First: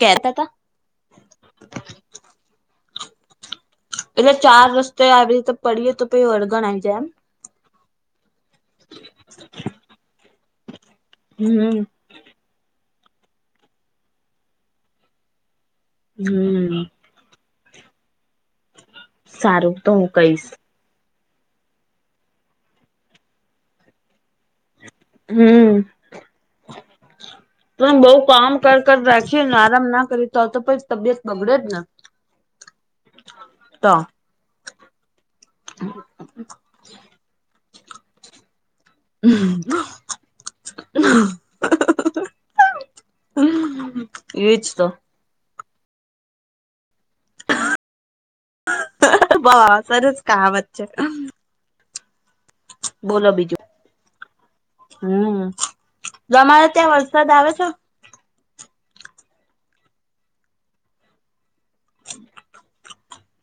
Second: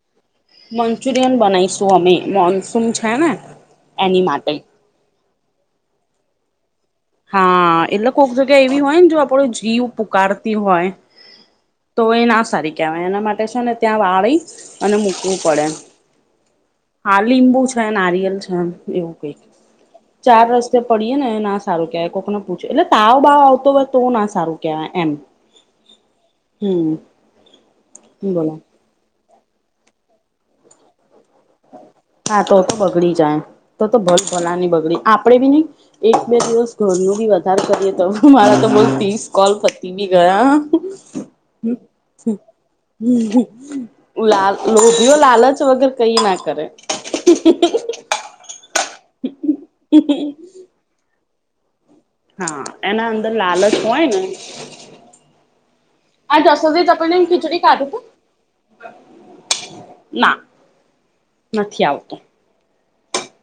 કેતા તા મંચુરિયન બનાવીશું અમે મોન્સૂમ છે ને એની માટે. તો આવી રીતે પડીએ તો પછ વળગણ આવી જાય એમ. હા એટલે કોક જગ્યા એવી હોય ને જો આપડો જીવ પુકારતી હોય. હમ તો એ ના સારી કહેવાય એના માટે છે ને ત્યાં વાળી અને મૂકવું પડે હમ હા લીંબુ છે નારિયલ છે એવું કઈક સારું તો હું ચાર કહીશ. રસ પડીએ ને એ ના સારું કય કોકને પૂછે એટલે તાવ બાવ આવતો હોય તો ના સારું. કેવાય એમ. હમ હમ તમે બઉ કામ બોલો કર રાખી આરામ ના કરીતા હો તો પણછ. તબિયત બગડે ને હા તો તો બગડી જાય તો તો ભ ભલાની બગડી આપડે બી નહી. એક બે દિવસ ઘરનું બી વધારે કરીએ તો મારા તો બઉ ત્રીસ કોલ ફતી બી ગયા. હા લાલ એજ તો. લોધી. લાલચ વગ કઈ ના કરે. બહ સરસ ક આ વત્ છે. હા એના બોલો અંદર બીજું લાલચ હોય ને. હમ્મ અને તસ તમારે જઈ ત્યાં તો પ વરસાદ આવે ખિચડી છે? કાઢ તો. ના નથી આવતું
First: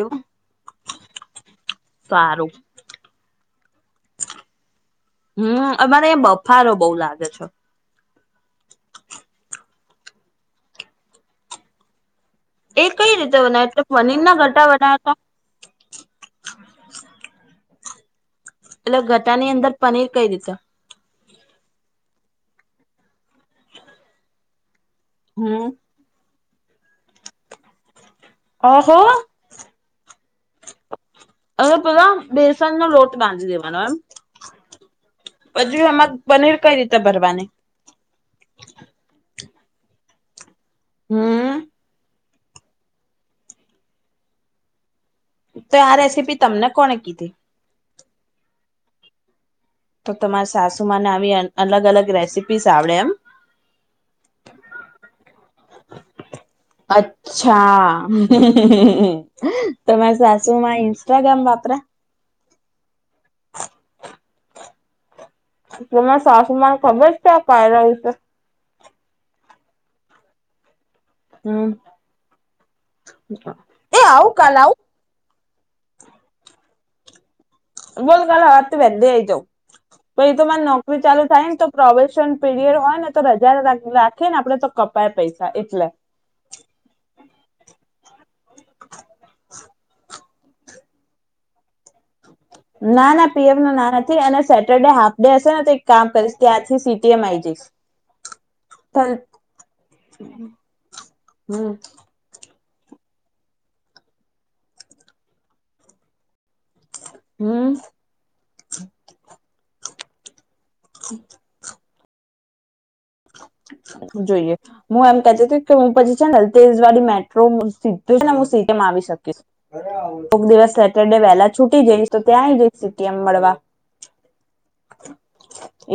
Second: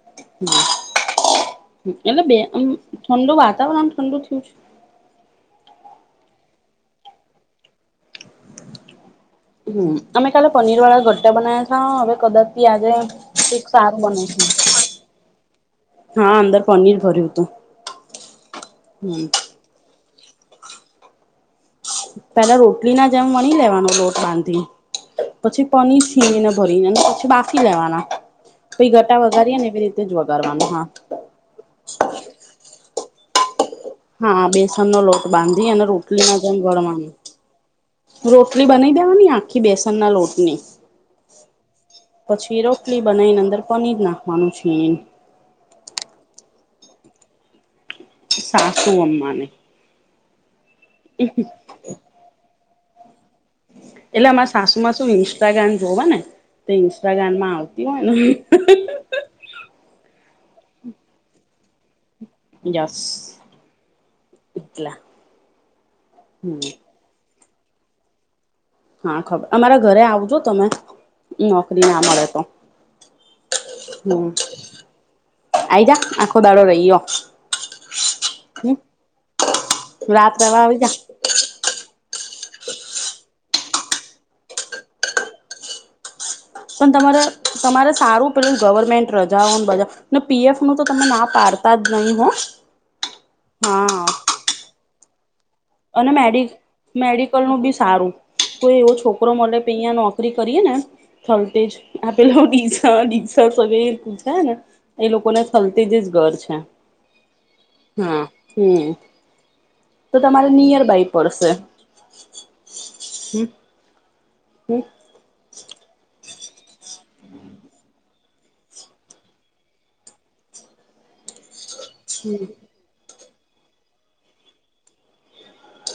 એવું હ એટલે બે સારું આમ ઠંડુ વાતાવરણ ઠંડુ થયું છે. હમ અમારે એ બફારો બઉુ લાગે છે. હમ અમે કાલે પનીર વાળા ઘટા બના્યા છ હવે કદાચ એ પજે કઈ રીતે એક બનાવે એટલે શાક પનીર બને ના છે. ગટા બનાવ્યા તા હા અંદર પનીર ભર્યું હતું એટલે હમ ગટા ની અંદર પનીર કઈ રીતે પેલા રોટલી ના જેમ વણી લેવાનો લોટ બાંધી હમ્મ પછી પનીર ખીને ભરી ને પછી બાફી લેવાના પી ઓહો ગટા વગારીએ ને એવી રીતે જ વગારવાનું હા હવે પલા બેસન નો લોટ બાંધી દેવાનો એમ હા બેસનનો લોટ બાંધી પછી અને એમાં રોટલીમાં પનીર જેમ કઈ રીતે ગરવાનું ભરવાની રોટલી બનાવી દેવાની આખી બેસન ના લોટની હમ. પછી રોટલી બનાવી ને અંદર પનીર નાખવાનું છે. તો આ રેસીપી તમને કોને કીધી? સાસુ અમ્માને તો તમારે સાસુમાંને આવી અલગ અલગ રેસીપીસ આવડે એમ એટલે અમારા સાસુમાં શું ઈન્સ્ટાગ્રામ જોવા ને તો ઇન્સ્ટાગ્રામ માં આવતી હોય ને તમારી સાસુ માં ઇન્સ્ટાગ્રામ વાપરા સ પટલા એટલે મને સાસુમાર ખબર જ ત્યાં પ્યું છે. હા ખબર અમારા ઘરે આવજો તમે હમ નોકરી ના મળે તો એ હમ આવું કાલ આવું આઈ જા આખો દાડો રહીયો. બોલ કલે હ હમ તું વેલી આઈ જાઉ પછ રાત એ તો રહેવા મારી આવી જા નોકરી ચાલુ થાય ને તો પ્રોવેશન પીરિયડ હોય ને તો રજા રાખે ને આપડે તો કપાય પૈસા એટલે પણ તમારે તમારે સારું પે ગવર્મેન્ટ રજાઓને બા ને પીએફ નું તો તમે ના પાડતા જ નહી હો ના ના પીએફ ન ના હા નથી અને સેટરડે હાફ ડે હશે તો એક કામ અને કરીશ મેડિ ત્યાંથી સીટીએમ મેડિકલ આઈ નું જઈશ બી સારું કોઈ એવો છોકરો મળે અહીંયા નોકરી કરીએ ને થોલ્ટટે. હમ પેલો ડીસા ડીગ પછ ને એ લોકો ના થલતેજ જ ઘર છે. હમ. હા હમ તો તમારે નિયરબાય પડશે હ. જોઈએ હું એમ કેતી ત કે હું પછી છેલ જવાડી મેટ્રો સ ને સિટીમાં આવી શકીશ એક દિવસ સેટરડે વહેલા. છૂટી જઈશ તો ત્યાં આઈ જઈશ સીટીએમ મળવા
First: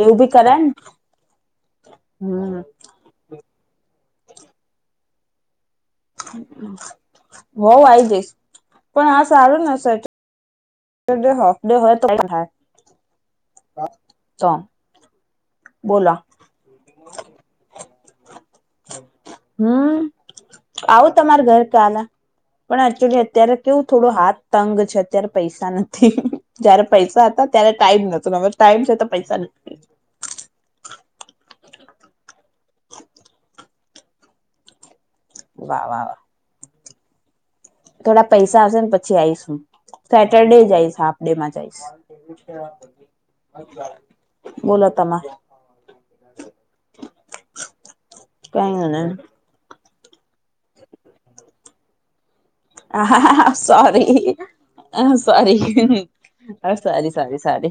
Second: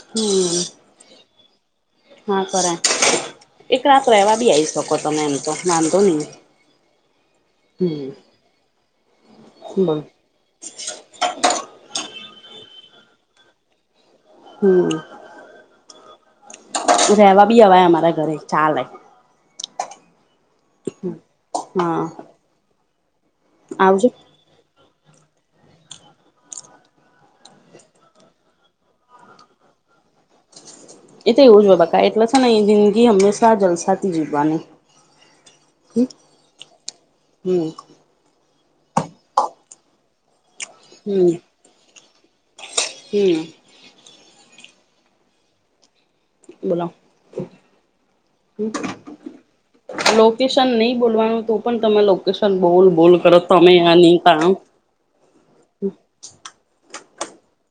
એવું ભી કરે ને. હા હમ કર એક રાત રેવા બી આવી શકો તમે એમ તો વાંધો નહી. હો આ હમ જઈશ પણ આ સારું ને સા બોલ હફ હો તો થાય. તો હમ બોલા. રહેવા બી હવા અમારા ઘરે ચાલ. હમ આવું તમાર ઘર હા કાના પણ એચુલી અત્યારે કેવું આવજો થોડો હાથ તંગ છે અત્યારે પૈસા નથી. જયારે પૈસા હતા ત્યારે ટાઈમ ન હ ટાઈમ છે તો પૈસા એ તો એવું જ હોય બાકા એટલે છે ને એ જિંદગી હંમેશા જલસાથી જીવવાની. વાહ હ વાહ વાહ હમ. થોડા પૈસા આવશે ને પછી આવીઈશ સેટરડે જઈશ હાફ ડે માં જઈશ. હમ બોલો તમાં બોલો હ. કઈ નઈ લોકેશન નહી બોલવાનું તો પણ તમે લોકેશન બોલ બોલ કરો તમે નહતામ હ સારી હ સારી સારી સારી.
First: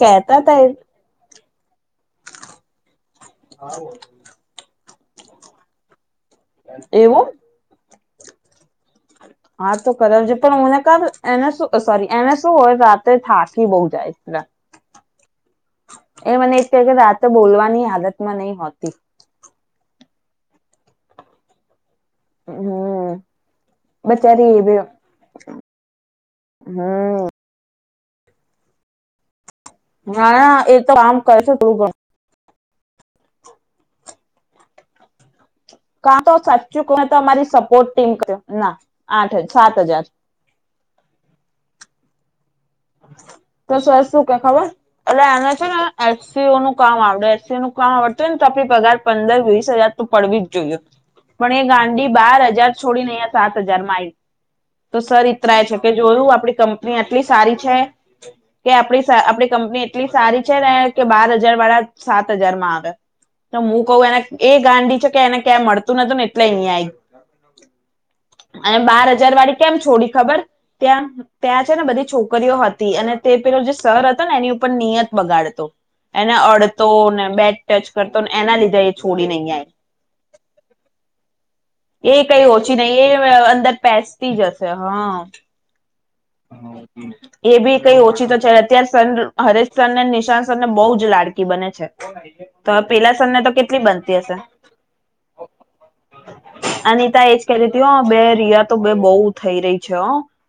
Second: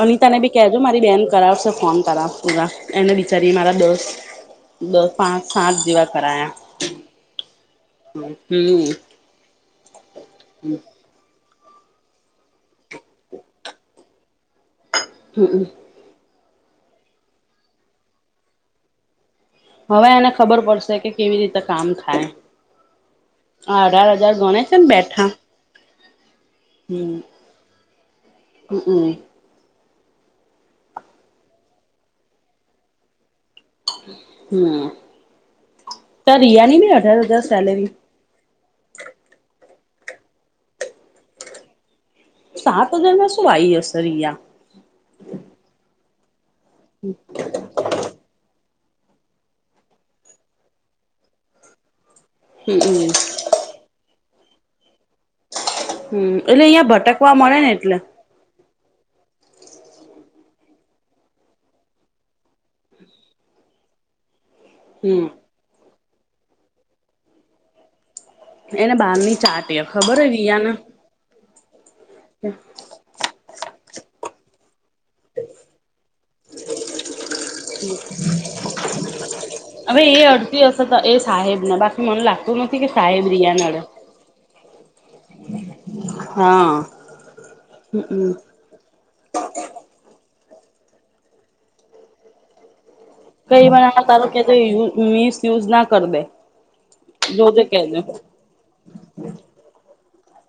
અન તને બી કહેજો મારી બેન કરાવશે ફોન કરાવ પૂરા એને બિચારી મારા દસ દસ પાંચ સાત જેવા કરાયા. એવું. હમ. હા તો કરાવજ પણ હને કામ એને શું સોરી એને શું હોય રાતે થાકી બહુ જાય. [inaudible] હમમ. એ મને એક કહે કે રાતો બોલવાની હાલત માં નહી હોતી. હવે એને ખબર પડશે કે કેવી રીતે કામ થાય. હમ અઢાર હજાર બચારી ગણે એ છે બે ને બેઠા. હમ. હ હમ [unintelligible] ના ના એ તો આમ કર છે થોડું ગણ હમ. કા તો ત રિયાની બી સાચચું તો અઢાર હજાર અમારી સેલેરી સપોર્ટ ટીમ કર્યો ના આઠ સાત હજાર. સાત હજાર શું આવી તો હશે સર શું રિયા. કે ખબર એટલે એને છે ને એસસીઓ નું કામ આવડે એસસીઓ ન આવડત હોય ને તો આપણી પગાર પંદર વીસ હજાર તો પડવી જ જોઈએ પણ એ ગાડી બાર. હજાર હમ છોડી નં સાત હજાર માઇ. તો સર ઈતરાય છે કે જોયું હમ આપડી એટલે અહિયાં કંપની આટલી ભટકવા મળે સારી ને છે. એટલે કે આપ આપણી કંપની એટલી સારી છે ને કે બાર હજાર વાળા સાત હજારમાં આવે. તો હું કહું એને એ ગાંડી છે કે હમ એને ક્યાં મળતું નતું ને એટલે અહીંય અને એને બાર હજાર બહારની વાળી ચાટ કેમ છોડી ખબર રિયાને ત્યાં ત્યાં છે ને બધી છોકરીઓ હતી અને તે પેલો જે સર હતો ને એની ઉપર નિયત બગાડતો. એને અડતો ને બેટ ટચ કરતો ને એના લીધે એ છોડી નહી આવેય હવે એ અડતી હશે તો એ સાહેબ ના બા એ કઈ ઓછી નહી એ અંદર પસતી જ હશે હા. હા એ બી કઈ ઓછી હમ તો છે અત્યારે સ હરેશ સર ને નિશાંત સર ને બહુ જ લાડકી બને છે. તો પેલા સમને કઈ વા તારો કેય મિસયુઝ ના કરી દે. અનિતા એજ કતી જોજે હતી હો કેજો બે રિયા તો બે બહુ થઈ રહી છે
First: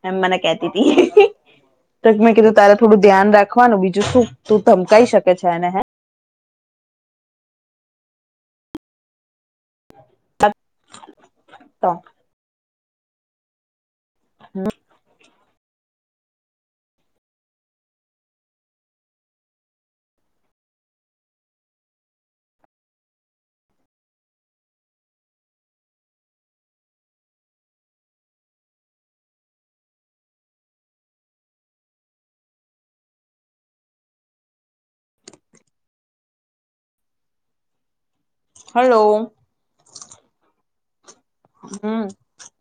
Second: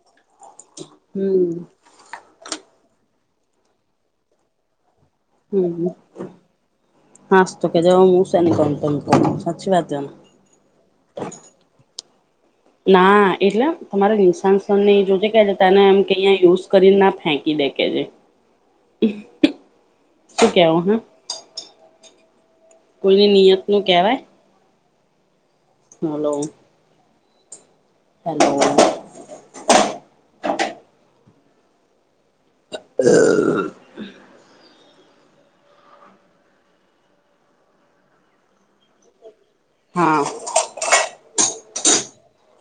એમ મને કેતી તી. હમ તો મેં કીધું તારે થોડું ધ્યાન રાખવાનું બીજું શું તું ધમકી શક હમ હાસ તો કે જેવા મુશેની કોમ તમ સાચી વાત છેને. તો ના એટલે તમારે નિશસને જો છે કેતાનેમ યુઝ કરીને ના ફેંકી દેખ છે. શું કેવો હા? કોઈની નિયત નું કહેવાય. હલો. [inaudible] હ. હલો. હા. હમ્મ.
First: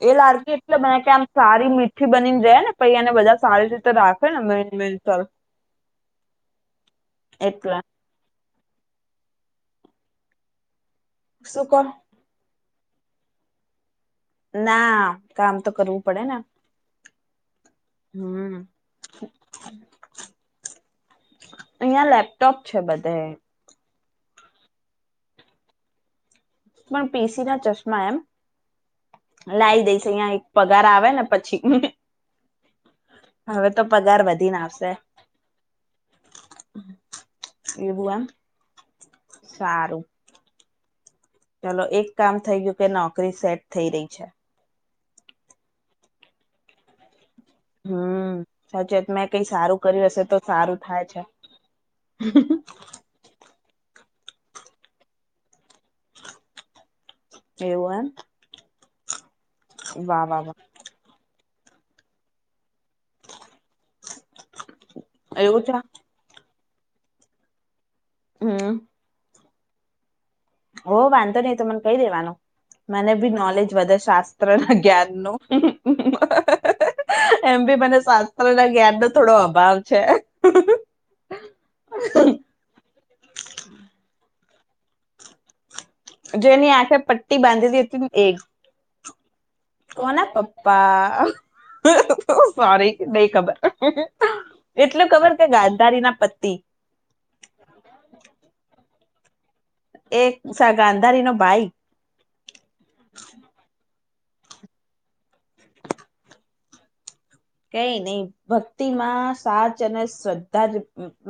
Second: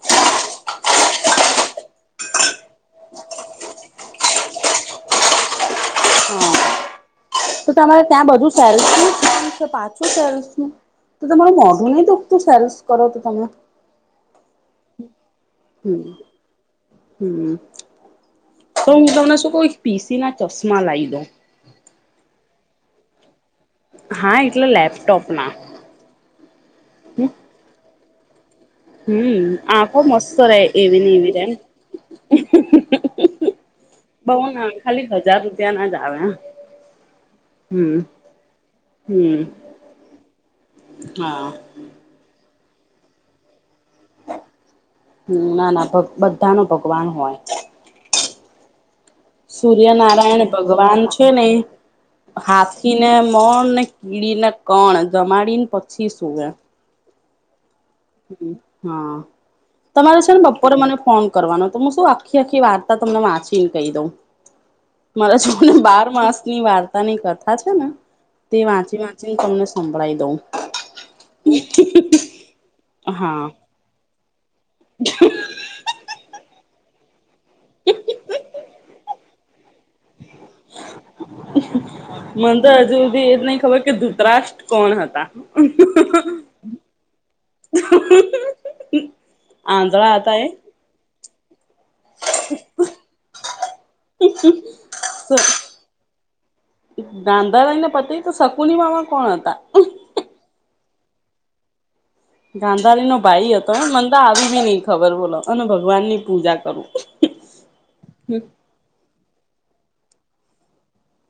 એ લડકી એટલે બને કે આમ સારી મીઠી બનીને જાય ને પછ એને બધા સારી રીતે રાખે. હ મેન મેન ચાલ. હા તો તમારે ત્યાં બધું સેલ્સ નું છે પાછું સેલ્સ નું તો તમારું શું મોઢું કહ નહી દોખતું સેલ્સ કરો તો તમે. ના કામ તો કરવું પડે ને. હમ્મ હમ તો હું તમને શું કહ પીસી ના ચશ્મા લાય્ દઉ અહિયાં લેપટોપ છે બધે હા એટલે લેપટોપ માં. પણ પીસી ના ચશ્મા એમ. હમ લાઈી આંખો દઈશ અહિયાં મસ્ત એક રે પગાર એવી આવે ને એવી રેમ પછી. હવે તો પગાર બઉ વધીને ના આવશે ખાલી હજાર રૂપિયા ના જ આવે. હમ્મ એવું એમ હમ્મ હા. ચાલલો એક કામ થઇ ગયું કે નોકરી સેટ થઈ રહી છે. હ ના ના બધા ન ભગવાન હોય. હમ્મ સાચેત મે સૂર્યનારાયણ ભગવાન છે ને હાથી ને મણને કીડીને કણ જમાડીને પછી શું એ. એવું એમ. હા તમારે વાહ છે ને વાહ વાહ બપોરે મને ફોન કરવાનો તોું શું આખી આખી વાર્તા તમને વાંચીને કહી દઉં. મારા એવું જોવને છે બાર માસની વાર્તાની કથા છે. ને તે હમ વાંચી વાંચીને તમને સંભળાઈ દઉ. હો વાંધો નહી તો મને કહી દેવાનું મને બી હા નોલેજ વધે શાસ્ત્ર જ્ઞાન ન એમ બી મને શાસ્ત્ર ના જ્ઞાન ન થોડો અભાવ છે. મને તો હજુધી એ જ નહ ખબર કે ધૂતરાષ્ટ કોણ હતા. જો એની આંખે પટ્ટી બાંધીતી હતી ને એક આંધળા હતા એ તોના સોરી ને ખબર. એટલું ખબર કે ગાધારી ના પતી. ગાંધાારાઈને પતિ તો શકુની મામા કોણ હતા. એક ગાંધારી નો ભાઈ. ગાંધારી નો ભાઈ હતો ને મનંદા આવી બી નહી ખબર બોલો અને ભગવાન ની પૂજા કરું. કઈ નહી ભક્તિ માં સાચ અને શ્રદ્ધા જ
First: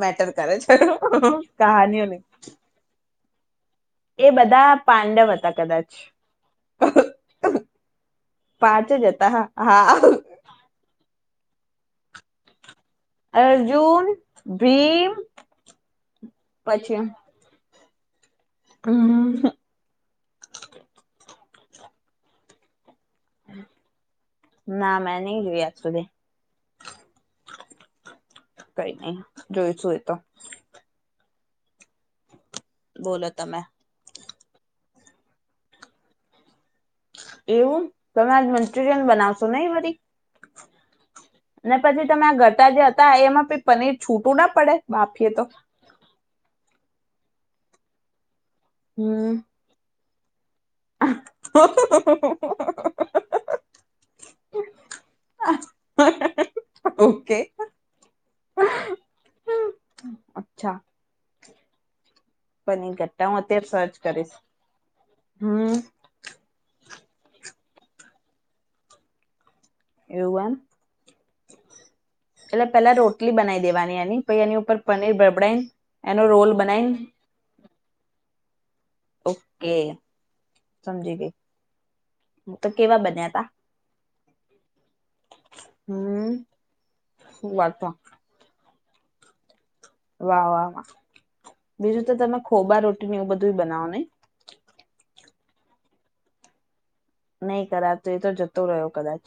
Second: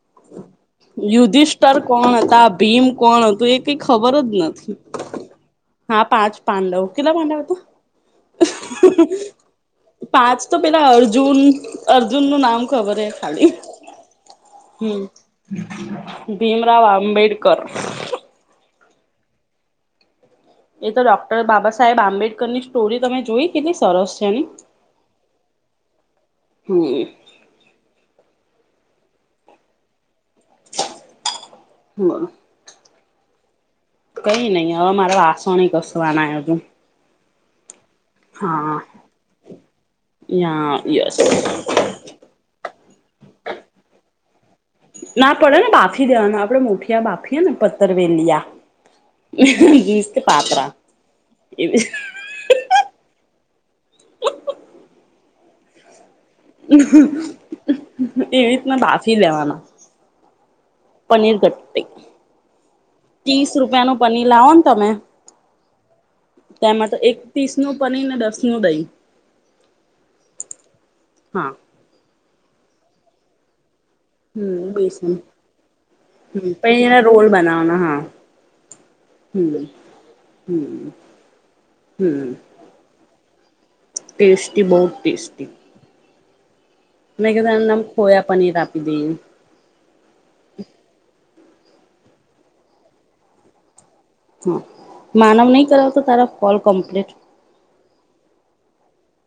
મેટર કરે છે યુધિષ્ઠર કહાનીઓ ન. કોણ હતા ભીમ કોણ હતું એક ક ખબર જ બધા નથી પાંડવ હતા કદાચ હા પાંચ પાંડવ કેટલા પંડવ હતો. પાંચ જ હતા હા હા. પાંચ તો પહેલાં અર્જુન અર્જુનનું નામ ખબર છે. અર્જૂન હમ્મ ભીમરાવ આંબેડકર. હ. એ તો ડોક્ટર બાબા સાહેબ આંબેડકરની સ્ટોરી તમે જોઈ કેટલી સરસ છે, એની ના મેં નહી જોઈ આજ સુધી હમ કઈ નહી જોઈશું એ તો હમ. બોલો તમે કઈ નહી હવે મારે વાસણ ઘસવાના હજું એવું તમે આજ મંચુરિયન બનાવશો ને વરી યા યસ ને પછી તમે આ ઘતા જે હતા એમાં પનીર છૂટું ના પડે બાફીએ ના તો પડે ને બાફી દેવાનું આપણેે મોઠિયા બાફીએ ને પત્તર હમ વેલીયા [unintelligible] પાતરા એવી [inaudible] ઓકે એવી રીતના બાફી લેવાના અચ્છા પનીર કટ પનીર કટા હું અત્યારે સર્ચ પનીર કરીશ લાવો ને તમે હમ તેમાં તો એક પીસનું પનીર ને દસનું દહી એવું એમ હા એટલે પેલા રોટલી બનાવી દેવાની એની પહી એની હમ ઉપર બેસન પનીર બબડાઈ એનો રોલ બનાઈન કોલ બનાવાના હા હમ ઓકે હમ સમજી ગઈ હમ તો કેવા બન્યા તા ટેસ્ટી બોવ ટેસ્ટી હમ. મેં કીધું એમ વાતો ખોયા પનીર આપી દઈએ વાહ વાહ વાહ બીજું તો તમે ખોબા રોટી ન એવું બધું બનાવો નય હા માનવ નહી કરાવ તો તારા ફોલ કમ્પ્લીટ નહી કરા તો એ તો જતો રહ્યો કદાચ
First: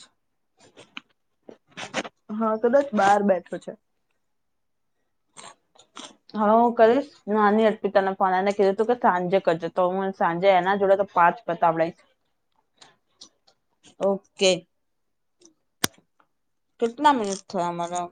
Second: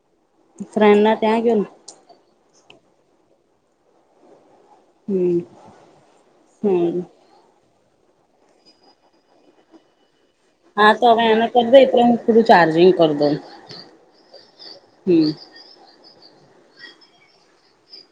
ફ્રેડ ના ત્યાં ગયો ને હા કદાચ બહાર બેઠો છે. હમ હા હું હમ કરીશ નાની અર્પિતાને પોનાને કીધું તું કે સાંજે કરજું તો હું સાંજે એના હા જોડે તો હવે પારચ એને કરી દે [unintelligible] લઈસ એટલે હું થોડું ચાર્જિંગ કરી દઉં ઓકે. હમ. કેટના મિનિટ થયા અમારા